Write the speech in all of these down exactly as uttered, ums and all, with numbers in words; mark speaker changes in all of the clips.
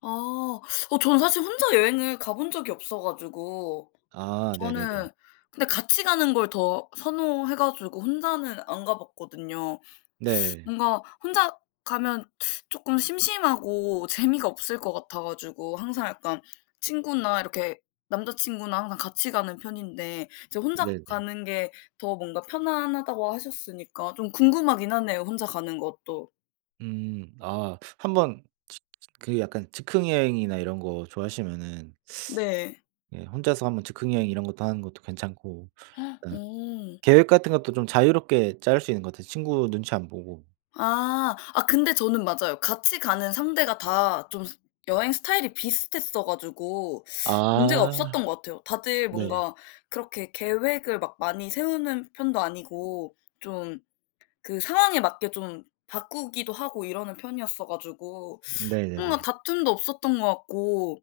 Speaker 1: 아. 어 저는 사실 혼자 여행을 가 본 적이 없어 가지고
Speaker 2: 아 네네네.
Speaker 1: 저는 근데 같이 가는 걸 더 선호해 가지고 혼자는 안 가봤거든요.
Speaker 2: 네.
Speaker 1: 뭔가 혼자 가면 쪼끔 심심하고 재미가 없을 것 같아 가지고 항상 약간 친구나 이렇게 남자 친구나 항상 같이 가는 편인데 이제 혼자
Speaker 2: 네네.
Speaker 1: 가는 게 더 뭔가 편안하다고 하셨으니까 좀 궁금하긴 하네요 혼자 가는 것도.
Speaker 2: 음. 아 한 번 즈즈 그 약간 즉흥 여행이나 이런 거 좋아하시면은
Speaker 1: 네.
Speaker 2: 예 혼자서 한 번 즉흥 여행 이런 것도 하는 것도 괜찮고 일단
Speaker 1: 어.
Speaker 2: 계획 같은 것도 좀 자유롭게 짤 수 있는 것 같아요 친구 눈치 안 보고.
Speaker 1: 아. 아 근데 저는 맞아요. 같이 가는 상대가 다 좀 여행 스타일이 비슷했어 가지고 문제가
Speaker 2: 아
Speaker 1: 없었던 것 같아요. 다들
Speaker 2: 네.
Speaker 1: 뭔가 그렇게 계획을 막 많이 세우는 편도 아니고 좀 그 상황에 맞게 좀 바꾸기도 하고 이러는 편이었어가지고 뭔가
Speaker 2: 네네네.
Speaker 1: 다툼도 없었던 것 같고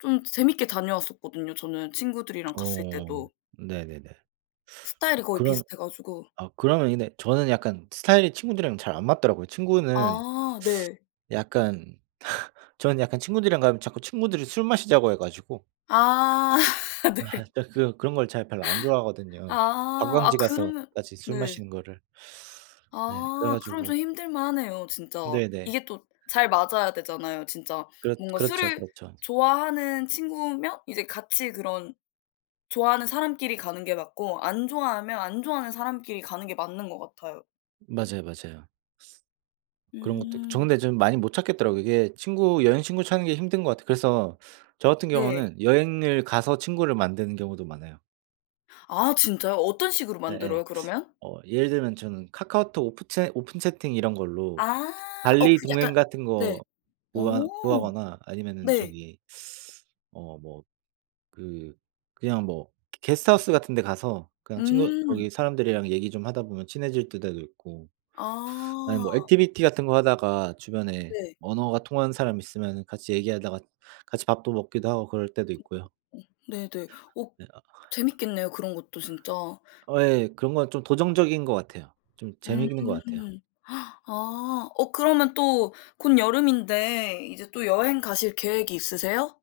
Speaker 1: 좀 재 재밌게 다녀왔었거든요 저는 친구들이랑 갔을
Speaker 2: 어
Speaker 1: 때도.
Speaker 2: 네네네. 어
Speaker 1: 스타일이 거의
Speaker 2: 그러면
Speaker 1: 비슷해 가지고
Speaker 2: 아 그러면 근데 저는 약간 스타일이 친구들이랑 잘 안 맞더라고요. 친구는
Speaker 1: 아 네.
Speaker 2: 약간 저는 약간 친구들이랑 가면 자꾸 친구들이 술 마시자고 해 가지고
Speaker 1: 아.
Speaker 2: 아
Speaker 1: 네.
Speaker 2: 진짜 그 그런 걸 제가 별로 안 좋아하거든요.
Speaker 1: 아 아
Speaker 2: 관광지
Speaker 1: 그러면
Speaker 2: 가서까지 술
Speaker 1: 네.
Speaker 2: 마시는 거를. 네 그래
Speaker 1: 아 그럼
Speaker 2: 가지고
Speaker 1: 좀 힘들만하네요 진짜.
Speaker 2: 네네.
Speaker 1: 이게 또 잘 맞아야 되잖아요 진짜.
Speaker 2: 그렇
Speaker 1: 뭔가
Speaker 2: 그렇죠,
Speaker 1: 술을
Speaker 2: 그렇죠.
Speaker 1: 좋아하는 친구면 이제 같이 그런 좋아하는 사람끼리 가는 게 맞고 안 좋아하면 안 좋아하는 사람끼리 가는 게 맞는 것 같아요.
Speaker 2: 맞아요, 맞아요. 그런 것도 있고. 저
Speaker 1: 음.
Speaker 2: 근데 좀 많이 못 찾겠더라고요. 이게 친구 여행 친구 찾는 게 힘든 것 같아요. 그래서 저 같은
Speaker 1: 네.
Speaker 2: 경우는 여행을 가서 친구를 만드는 경우도 많아요.
Speaker 1: 아 진짜요? 어떤 식으로
Speaker 2: 예예.
Speaker 1: 만들어요 그러면?
Speaker 2: 어 예를 들면 저는 카카오톡 오프 채 오픈 채팅 이런 걸로
Speaker 1: 아. 어
Speaker 2: 발리
Speaker 1: 그 약간
Speaker 2: 동행 같은
Speaker 1: 네.
Speaker 2: 거
Speaker 1: 어.
Speaker 2: 구하 구하거나 아니면은
Speaker 1: 네.
Speaker 2: 저기 어 뭐 그 그냥 뭐 게 게스트 하우스 같은 데 가서 그냥 친구
Speaker 1: 음.
Speaker 2: 거기 사람들이랑 얘기 좀 하다 보면 친해질 때도 있고 아니
Speaker 1: 아.
Speaker 2: 뭐 액티비티 같은 거 하다가 주변에
Speaker 1: 네.
Speaker 2: 언어가 통하는 사람 있으면은 같이 얘기하다가 같이 밥도 먹기도 하고 그럴 때도 있고요.
Speaker 1: 네네. 어
Speaker 2: 네 아.
Speaker 1: 재밌겠네요 그런 것도 진짜.
Speaker 2: 어 예 그런 건 좀 도전적인 것 같아요. 좀
Speaker 1: 음.
Speaker 2: 재밌는 것 같아요.
Speaker 1: 아 어 그러면 또 곧 여름인데 이제 또 여행 가실 계획이 있으세요?